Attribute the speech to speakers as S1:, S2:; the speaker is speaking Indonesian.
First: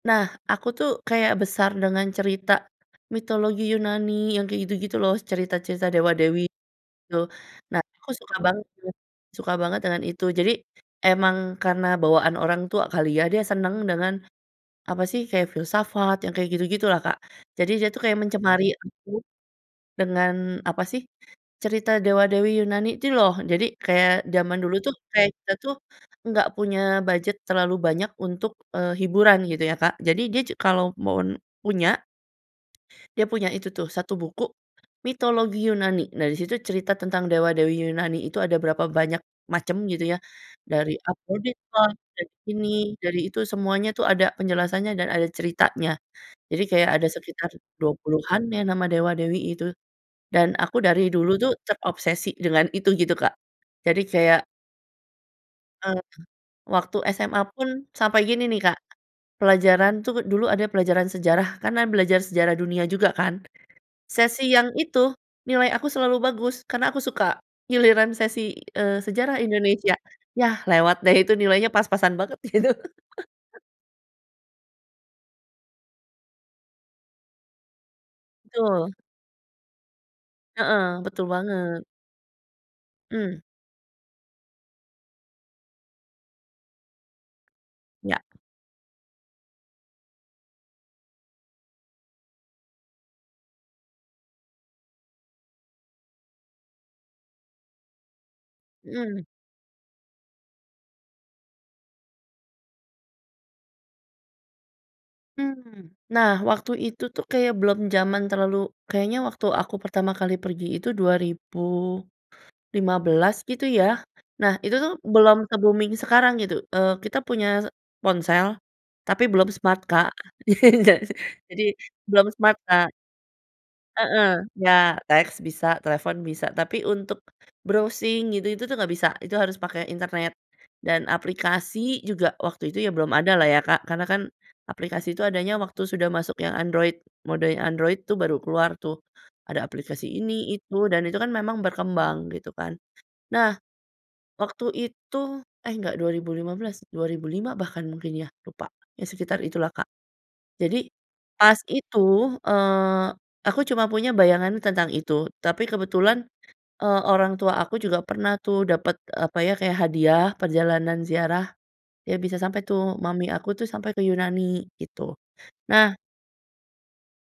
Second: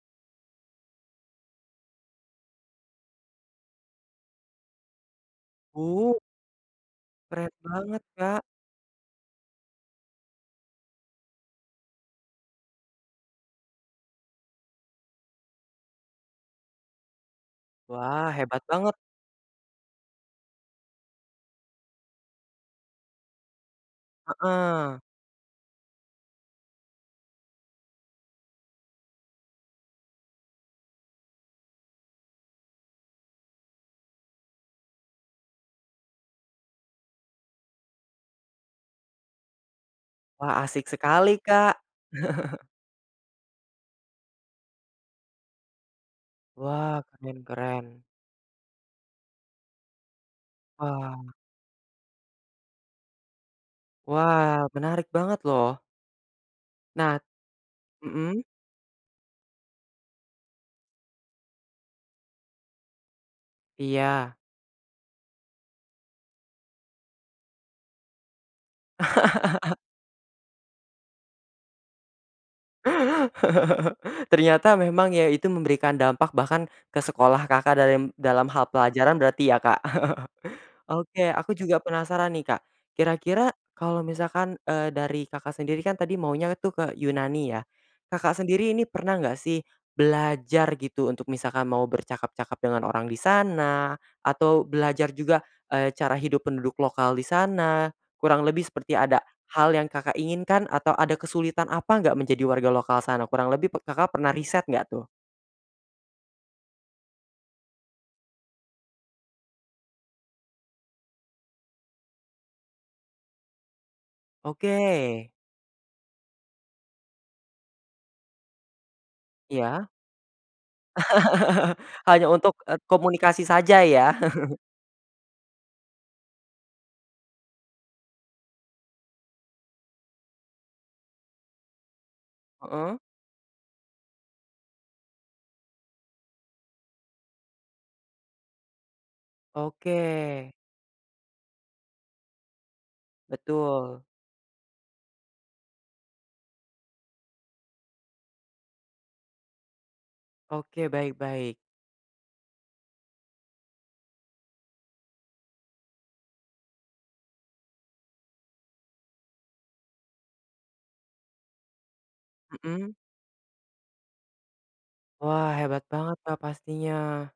S1: Nah aku tuh kayak besar dengan cerita, mitologi Yunani yang kayak gitu-gitu loh cerita-cerita
S2: Bu.
S1: dewa-dewi gitu
S2: Keren
S1: nah
S2: banget
S1: aku suka
S2: Kak!
S1: banget suka banget dengan itu jadi, emang karena bawaan orang tua kali ya dia senang, dengan apa sih, kayak filsafat yang kayak gitu-gitu lah Kak, jadi dia tuh kayak
S2: Wah hebat
S1: mencemari
S2: banget.
S1: aku, dengan, apa sih, cerita dewa-dewi Yunani itu loh jadi kayak zaman dulu tuh
S2: Heeh.
S1: kayak kita tuh, enggak punya budget terlalu banyak untuk, eee, hiburan gitu ya Kak jadi dia ju kalau mau n punya, dia punya itu tuh 1 buku, mitologi Yunani nah disitu cerita tentang dewa-dewi Yunani itu ada berapa banyak macam gitu ya
S2: Wah, asik
S1: dari
S2: sekali
S1: Aphrodite
S2: Kak.
S1: lah dari ini, dari itu semuanya tuh ada penjelasannya dan ada ceritanya. Jadi kayak
S2: Wah,
S1: ada
S2: keren
S1: sekitar
S2: keren.
S1: 20-an ya nama dewa-dewi itu. Dan aku dari
S2: Wah.
S1: dulu tuh terobsesi dengan itu gitu Kak. Jadi kayak
S2: Wah, menarik banget loh.
S1: Mhm. Waktu
S2: Nah.
S1: SMA pun sampai
S2: Mhm.
S1: gini nih Kak, pelajaran tuh dulu ada pelajaran sejarah karena belajar sejarah dunia juga kan,
S2: Iya.
S1: sesi yang itu nilai aku selalu bagus karena aku suka. Giliran sesi, eee, sejarah Indonesia, yah lewat deh itu nilainya pas-pasan banget gitu.
S2: Ternyata memang ya itu memberikan dampak bahkan, ke sekolah Kakak, dalim dalam hal
S1: Betul.
S2: pelajaran berarti ya Kak,
S1: Heeh, betul
S2: oke aku juga
S1: banget.
S2: penasaran nih Kak,
S1: Mmm.
S2: kira-kira kalau misalkan, eee, dari Kakak sendiri kan tadi maunya tuh ke Yunani ya.
S1: Iya.
S2: Kakak, sendiri ini pernah enggak sih, belajar gitu untuk misalkan mau bercakap-cakap dengan orang di sana, atau belajar juga, eee, cara hidup penduduk lokal di sana, kurang lebih seperti ada
S1: Mhm.
S2: hal yang Kakak inginkan atau ada kesulitan apa enggak menjadi warga lokal sana kurang lebih p Kakak pernah riset enggak tuh?
S1: Mmm. Nah, waktu itu tuh kayak belum jaman terlalu, kayaknya waktu aku pertama kali pergi itu 2015 gitu ya, nah
S2: Oke.
S1: itu tuh belum se-booming sekarang gitu, eee, kita punya ponsel, tapi belum smart
S2: Iya.
S1: Kak. Jadi belum
S2: Hanya untuk,
S1: smart
S2: eee,
S1: Kak.
S2: komunikasi saja ya
S1: Heeh, ya teks bisa, telefon bisa tapi untuk, browsing gitu itu tuh enggak bisa itu harus pakai internet, dan aplikasi juga waktu itu ya
S2: Heeh.
S1: belum ada lah ya Kak karena kan, aplikasi itu adanya waktu sudah masuk yang Android mode yang Android tuh baru keluar tuh, ada aplikasi
S2: Oke.
S1: ini, itu, dan itu kan memang berkembang gitu kan, nah,
S2: Betul
S1: waktu itu eh, enggak 2015, 2005 bahkan mungkin ya lupa. Ya sekitar itulah Kak, jadi
S2: Oke, baik
S1: pas
S2: baik.
S1: itu, eee, aku cuma punya bayangan tentang itu tapi kebetulan, eee, orang tua aku juga pernah tuh dapet apa ya kayak hadiah perjalanan ziarah, ya bisa sampai
S2: Mhm.
S1: tuh mami aku tuh sampai ke Yunani gitu.
S2: Wah, hebat
S1: Nah
S2: banget Kak, pastinya.